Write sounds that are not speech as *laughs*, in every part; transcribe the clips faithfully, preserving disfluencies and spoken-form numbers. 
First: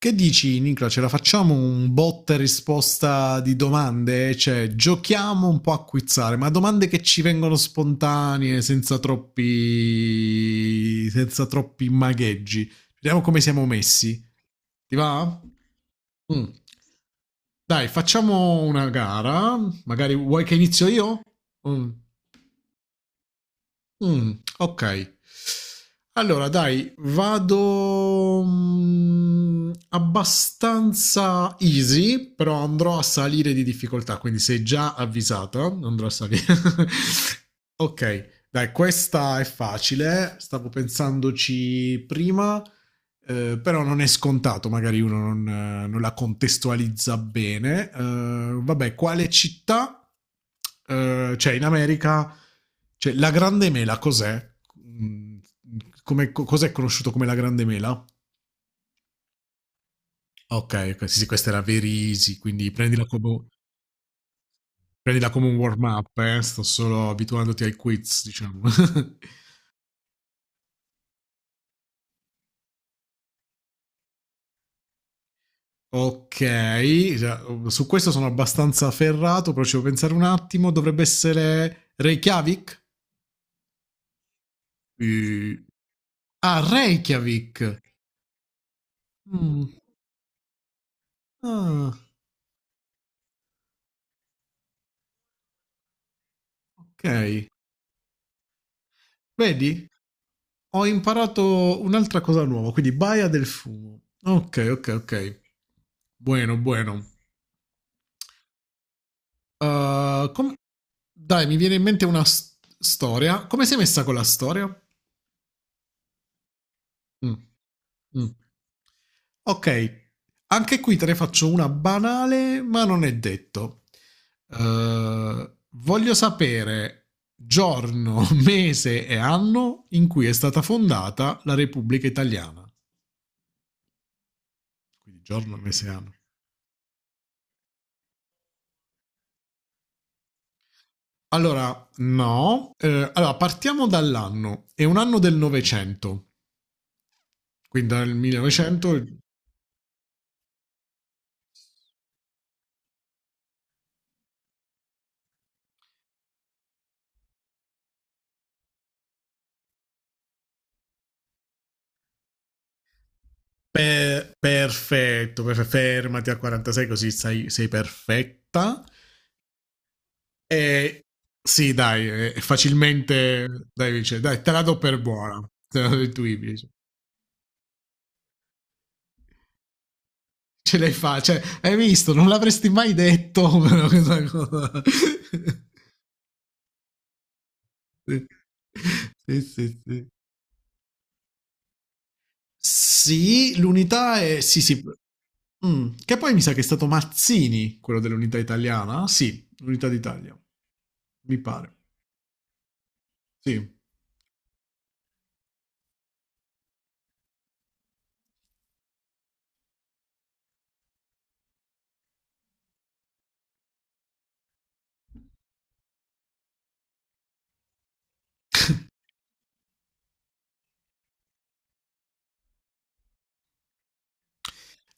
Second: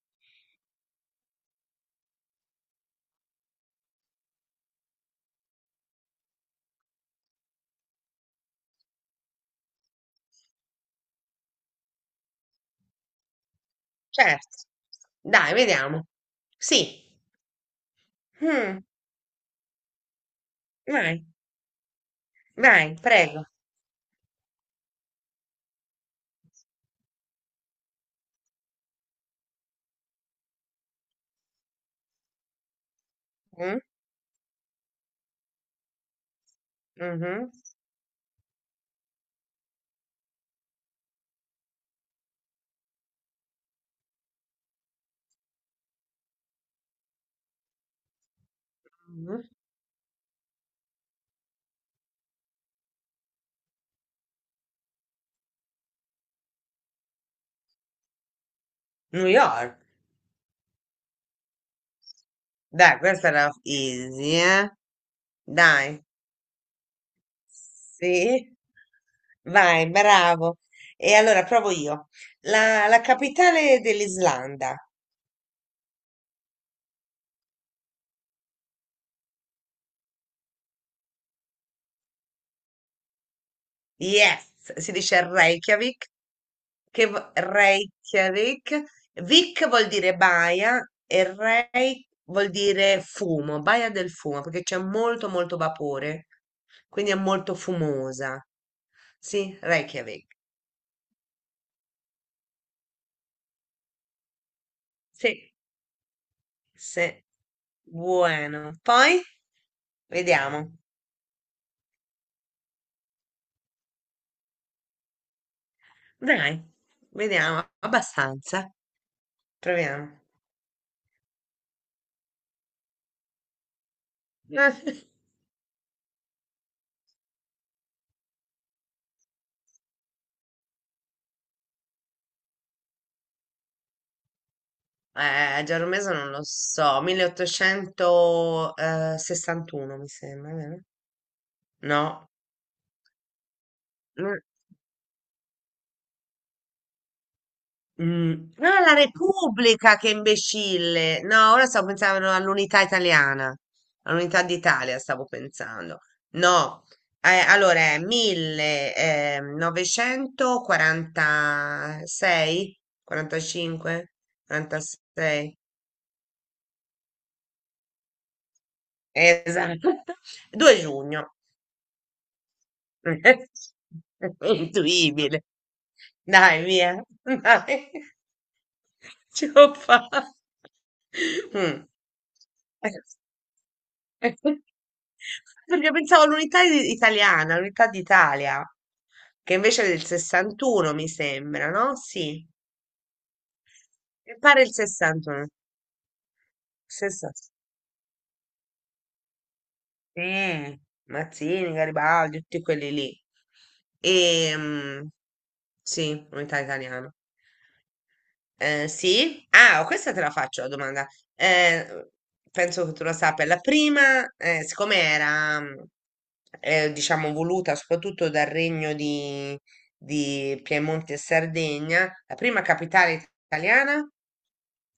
Che dici, Nicola? Ce la facciamo un botta e risposta di domande? Cioè, giochiamo un po' a quizzare, ma domande che ci vengono spontanee, senza troppi, senza troppi magheggi. Vediamo come siamo messi. Certo, Ti va? dai, vediamo. Mm. Sì, Dai, facciamo mm, una gara. Magari vuoi che inizio io? vai, Mm. vai, prego. Mh, okay. Allora dai, vado, mhmm, abbastanza easy, però andrò a salire di Mm, difficoltà, quindi sei già avvisata, andrò a sali mhm, *laughs* Okay, dai, questa è facile, stavo pensandoci prima. Eh, però non è scontato, magari uno non, eh, non la contestualizza bene. Eh, vabbè, quale mhm. città? Eh, cioè, in America, cioè, la Grande Mela cos'è? Mm. Come, co- cos'è conosciuto come la Grande Mela? New York. Ok, ok, sì, sì, questa era Verisi, quindi Dai, prendila questa come, era easy, eh? prendila come un Dai, warm-up, eh. Sto solo abituandoti ai quiz, sì. diciamo. *laughs* Vai, bravo. E allora provo io. La, la capitale dell'Islanda. Ok, cioè, su questo sono abbastanza ferrato, però ci devo pensare un attimo. Dovrebbe essere Reykjavik? Yes, si dice Eh, Reykjavik, Ah, che v- Reykjavik. Reykjavik, Vik Mm, vuol dire baia e ah, Rey vuol dire fumo, baia del fumo, perché c'è molto molto vapore, ok, quindi è molto fumosa. Sì, vedi? Reykjavik. Ho imparato un'altra cosa nuova, quindi Baia del Fumo. Ok, ok, ok. Sì, Buono, buono. sì. Buono. Poi Uh, com- vediamo. Dai, mi viene in mente una s- storia. Come sei messa con la storia? Dai, Mm, vediamo mm. abbastanza. Ok, Proviamo. anche qui te ne faccio una banale, ma non è detto. *laughs* Eh, voglio sapere giorno, *laughs* mese e anno in cui è stata fondata la Repubblica Italiana. Quindi giorno, Eh, mese e Giaromesa anno. non lo so, milleottocentosessantuno mi sembra, vero? Allora, No, no. Eh, allora, partiamo no. dall'anno. È un anno del Novecento. Quindi dal Mm. Ah, la millenovecento... Repubblica, che imbecille! No, ora stavo pensando all'unità italiana, all'unità d'Italia stavo pensando. No, eh, allora è millenovecentoquarantasei, quarantacinque, Per- perfetto, quarantasei, per- fermati a quarantasei così sei, sei perfetta. esatto. *laughs* due E giugno. sì, dai, è facilmente, dai, *laughs* dice, dai, te la do per Intuibile. buona, te la do intuibile, Dai, dice. via. *laughs* Dai. Ce l'ho fatta. Ce l'hai fa, cioè, hai Mm. visto, non l'avresti mai detto, *laughs* però questa cosa. *laughs* Perché pensavo all'unità i- italiana, all'unità Sì, d'Italia, sì, che sì, invece è del sì. sessantuno, mi sembra, no? Sì, Sì, l'unità mi è, sì, pare il sì. sessantuno. Mm. Che poi mi sa che è stato sessanta. Mazzini, quello dell'unità italiana. Sì, l'unità d'Italia, Sì, mi pare. Mazzini, Garibaldi, tutti quelli lì. Sì. E sì, unità italiana. Eh, sì? Ah, oh, questa te la faccio la domanda. Eh, penso che tu la sappia. La prima, eh, siccome era, mm, eh, diciamo, voluta soprattutto dal regno di, di Piemonte e Sardegna, la prima capitale italiana?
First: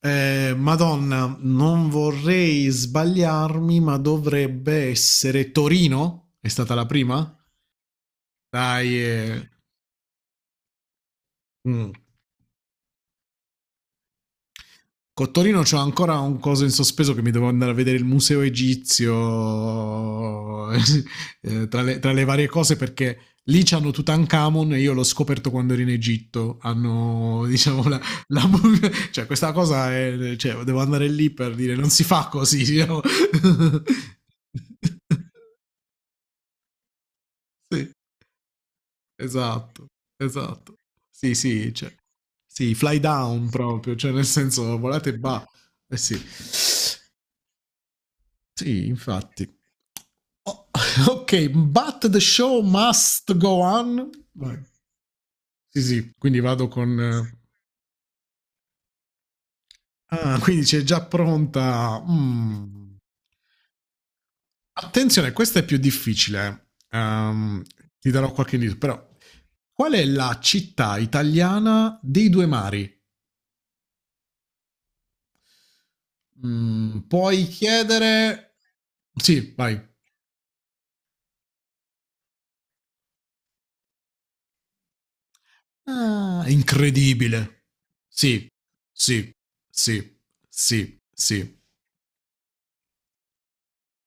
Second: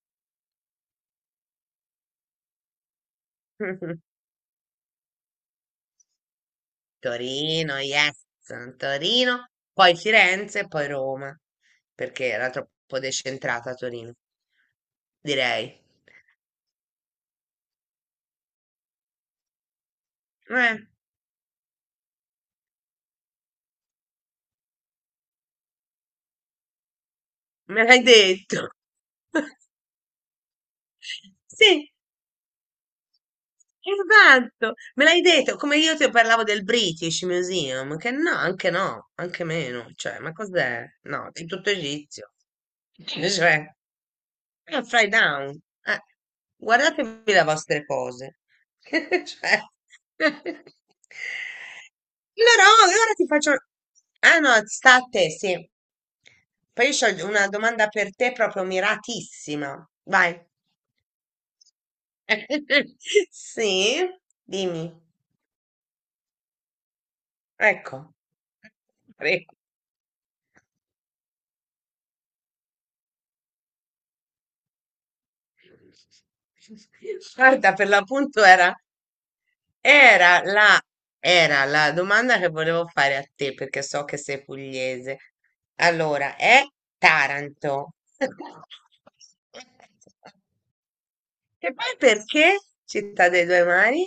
Eh, Madonna, non vorrei sbagliarmi, ma *laughs* dovrebbe essere Torino? È stata la prima? Torino, yes. Dai, Torino, eh. poi Firenze, poi Roma, Mm. perché era troppo decentrata Torino, Con Torino direi. c'ho ancora un coso in sospeso che mi devo andare a vedere il museo egizio *laughs* Eh, eh, tra, le, tra le varie cose perché lì c'hanno Tutankhamon e io l'ho scoperto quando ero in Egitto hanno *laughs* me diciamo la, l'hai la *laughs* detto. mumia, cioè questa *laughs* cosa è, cioè, devo andare lì per dire non Sì, si fa così, diciamo. esatto, me l'hai *laughs* detto, come io ti parlavo del British Sì, Museum, che no, anche no, anche esatto, meno, cioè, ma esatto. cos'è? No, Sì, è tutto sì, cioè egizio. sì, fly *laughs* down Cioè, proprio, cioè nel è senso un fly volate e ba. down, Eh eh, sì, guardatevi le vostre cose. sì, *laughs* infatti. Cioè, *laughs* allora, O- *laughs* ok, but the show oh, e ora ti must faccio, go on. ah no, Vai. sta a te, sì, Sì, sì, quindi vado poi con... io ho eh, una domanda per te proprio miratissima, vai. ah, quindi c'è già pronta... mm. *laughs* Sì, dimmi. Attenzione, questa è più difficile. eh. Ehm, ti Ecco. darò qualche indizio, però... Prego. Qual è la città italiana dei due mari? Mm, puoi Guarda, per l'appunto chiedere... era, Sì, vai. era la, era la domanda che volevo fare a te, perché so che sei pugliese. Allora, Ah, è è incredibile. Taranto. Sì, sì, sì, sì, sì. E poi perché Città dei Due Mari?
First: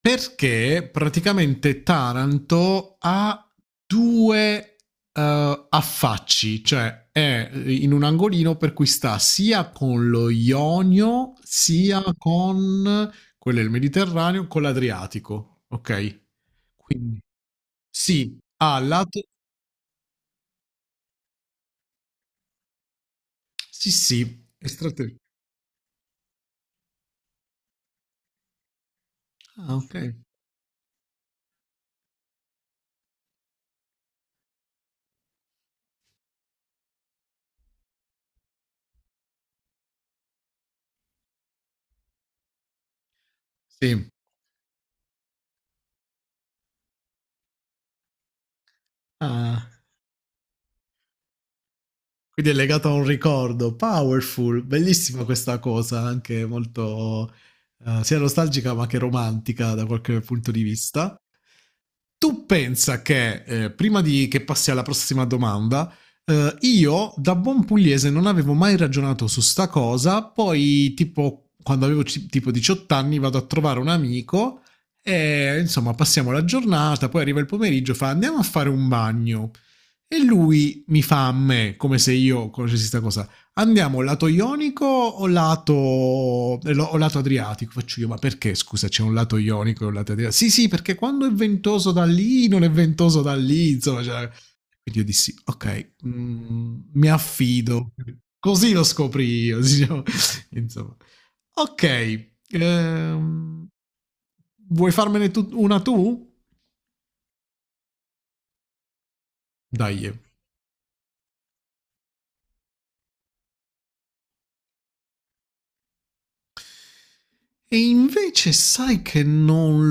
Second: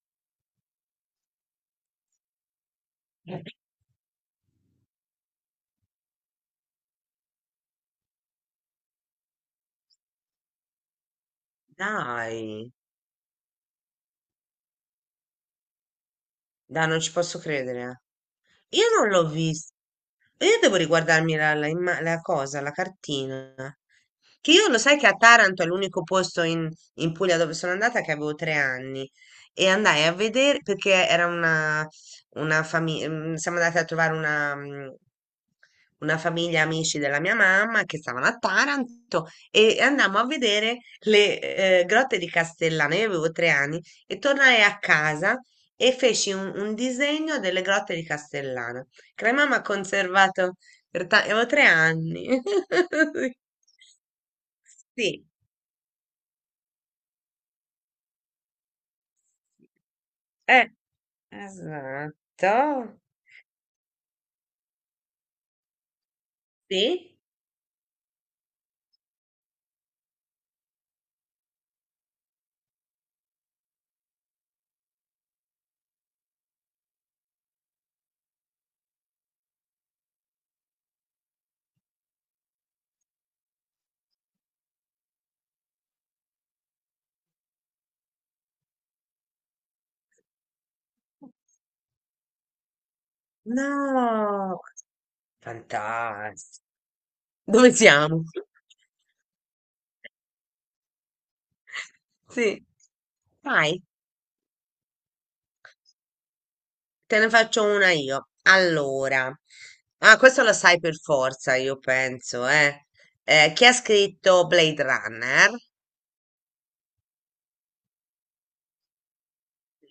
Perché praticamente Taranto ha due eh, affacci, cioè è in un angolino per cui sta sia con lo Ionio, sia Dai, con quello del Mediterraneo, con l'Adriatico. Ok? dai, non ci Quindi posso credere. sì, ha Io non lato. l'ho vista. Io devo riguardarmi la, la imma- la cosa, la cartina. Sì, sì. Che io lo sai che a Extraterrestri. Taranto è l'unico posto in, in Puglia dove sono andata, che avevo tre anni e Ah, ok. andai a vedere perché era una, una famiglia, siamo andati a trovare una, mm, una famiglia amici della mia mamma che stavano a Taranto e andammo a vedere le eh, grotte di Castellana. Io avevo tre anni Sì. e tornai a casa e feci un, un disegno delle grotte di Castellana. Crema mi ha Ah, conservato per ta- avevo tre anni. quindi è legato a un *laughs* ricordo. Powerful, bellissima Sì, questa cosa, anche molto eh, sia nostalgica ma che romantica da qualche punto di eh, vista. Tu esatto. pensa che, eh, prima di che passi alla prossima domanda, eh, io Sì? da buon pugliese non avevo mai ragionato su sta cosa, poi tipo quando avevo ci- tipo diciotto anni vado a trovare un amico e insomma passiamo la giornata, poi arriva il pomeriggio, fa andiamo a fare un bagno. E lui mi fa a me, come se io conoscessi sta cosa: andiamo lato ionico o lato, o lato adriatico? Faccio io, ma perché scusa c'è un lato ionico e un lato adriatico? Sì, sì, perché quando è ventoso da lì non è ventoso da lì, insomma, cioè. No, Quindi io dissi, ok, fantastico. mm, mi Dove affido. siamo? Così lo scopri io, diciamo. *laughs* insomma. Ok, Sì. ehm, Vai, vuoi farmene tu- una tu? te ne faccio una io. Allora, Dai. ah, questo lo sai per forza, io penso, eh. Eh, chi ha scritto Blade Runner? E invece sai che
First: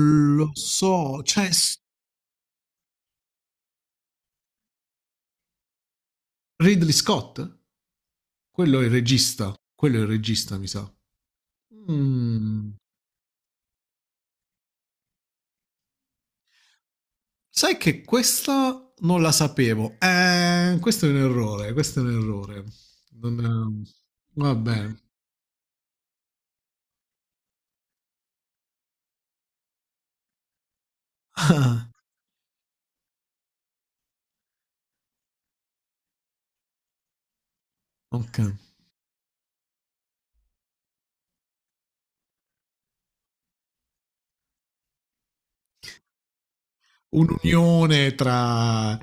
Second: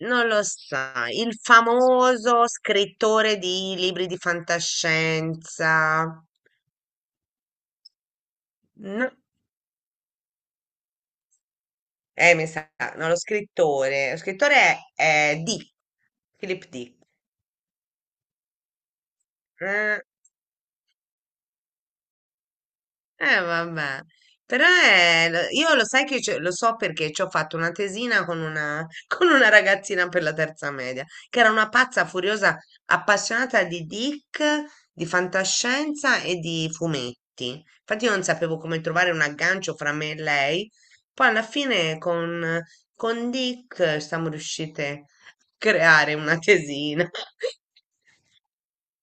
Non lo lo sai, so, il cioè s- famoso scrittore di libri di fantascienza. Ridley Scott? Quello è il No, regista, quello è il regista, mi sa. eh, mi sa, Mm. no, lo scrittore. Lo scrittore è, è Dick, Philip Dick. Sai che questa non la sapevo. Eh, questo è un errore, questo è un errore. Eh, Non, vabbè, però Vabbè. *laughs* è- lo- io lo sai che ce- lo so perché ci ho fatto una tesina con una, *laughs* con una ragazzina per la terza media, che era una Ah, pazza furiosa, appassionata di Dick, di fantascienza e di fumetti. Infatti io non ok. sapevo come trovare un aggancio fra me e lei. Poi alla fine con, con Dick, eh, siamo riuscite a creare una tesina. Un'unione tra...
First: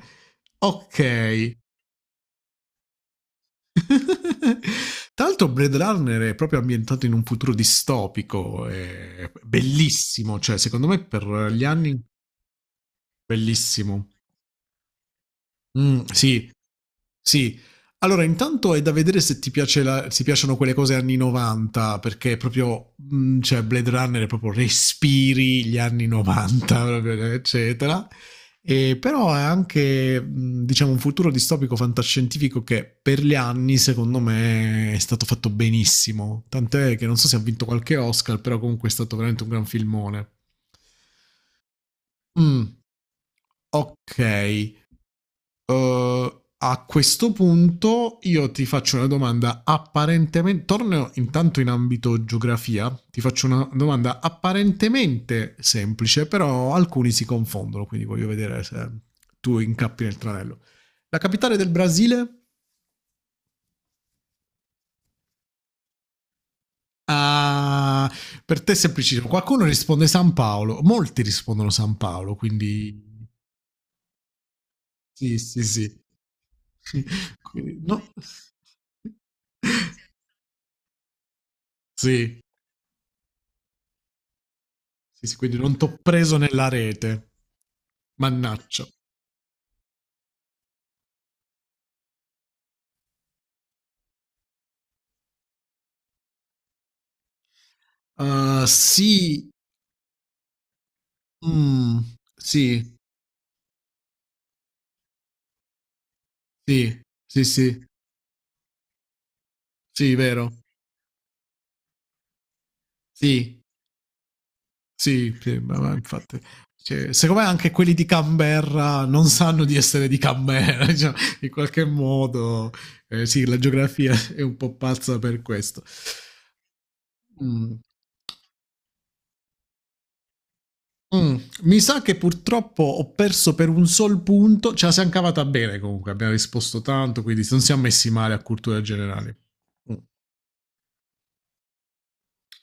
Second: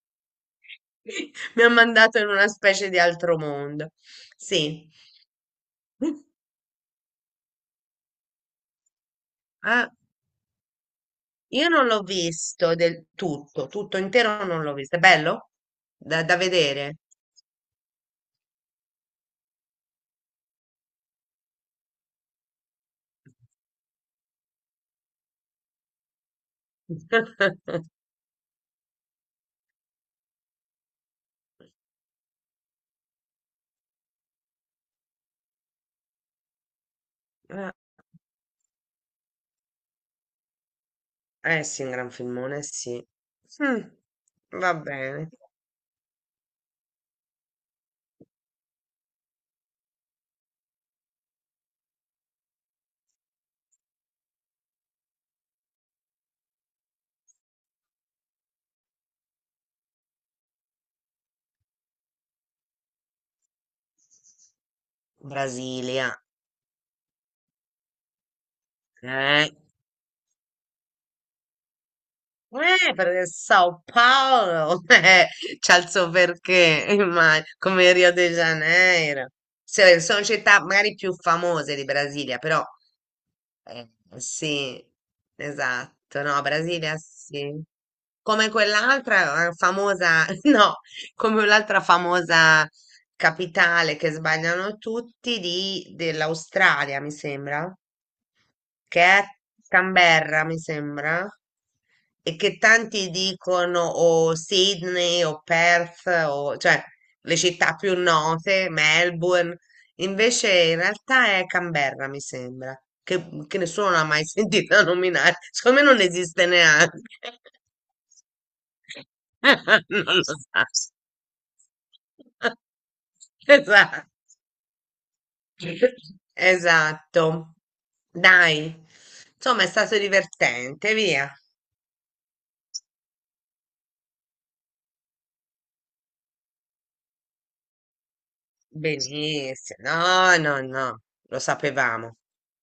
*laughs* Ok. Mi ha mandato in una specie di altro mondo. Sì. *laughs* Tra l'altro Blade Runner è *laughs* proprio ambientato in un futuro distopico, è Ah, bellissimo, cioè secondo me per gli io non anni l'ho visto del tutto, tutto bellissimo. intero non l'ho visto. È bello? Mh, Da, da sì, vedere. sì. Allora intanto è da vedere se ti piace la se ti piacciono quelle cose anni 'novanta, perché proprio mhmm, cioè Blade Runner proprio respiri gli anni 'novanta *laughs* proprio *laughs* eccetera. Ehm, però è anche, mhmm, diciamo un futuro distopico fantascientifico che per gli anni secondo me è stato fatto benissimo, tant'è che non so se ha vinto Ah, qualche Oscar, però comunque è stato veramente un gran filmone. eh sì, un gran filmone, Mh, sì. Mm, okay. va bene. Uh, a questo punto io ti faccio una domanda apparentemente, torno intanto in ambito geografia, ti faccio una domanda apparentemente semplice, però alcuni si confondono, quindi voglio vedere se tu incappi nel tranello. La capitale del Brasile? Brasilia. Ah, per te è semplicissimo. Eh, Qualcuno risponde San Paolo, molti rispondono San Paolo, eh, perché quindi Sao Paolo *laughs* eh, sì, sì, c'ha il sì. suo perché, *laughs* immag- Quindi, come no. Rio de Janeiro. Se- *laughs* sono città magari più famose di Brasilia, Sì, però eh, sì, sì, sì, quindi non t'ho esatto, preso no, nella Brasilia rete. sì. Come Mannaccio. quell'altra eh, famosa, *laughs* no, come l'altra famosa capitale che sbagliano tutti di- dell'Australia, mi sembra, Uh, che è a sì. Canberra, mi sembra, Mm, e che sì, tanti dicono o Sydney o Perth, o, cioè sì, le sì, città sì, più note, Melbourne, sì, vero. invece in realtà è Canberra, mi sembra, che, che Sì, nessuno l'ha mai *laughs* sentita sì, nominare, sì, ma- secondo me ma non infatti, esiste neanche. cioè, secondo me anche quelli di Canberra non sanno di *laughs* essere Non di lo so. Canberra, *laughs* cioè, in qualche modo. Eh, sì, *laughs* la Esatto. geografia *laughs* è un po' pazza per questo. Esatto. Mm. Dai. Insomma, è stato divertente, via. Mm, mi sa che purtroppo ho perso per un sol punto, ce la siamo cavata bene comunque, abbiamo risposto tanto, quindi non siamo messi male a cultura generale. Benissimo, Mm. no, no, no, lo sapevamo.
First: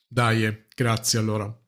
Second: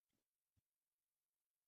Dai, eh, grazie allora.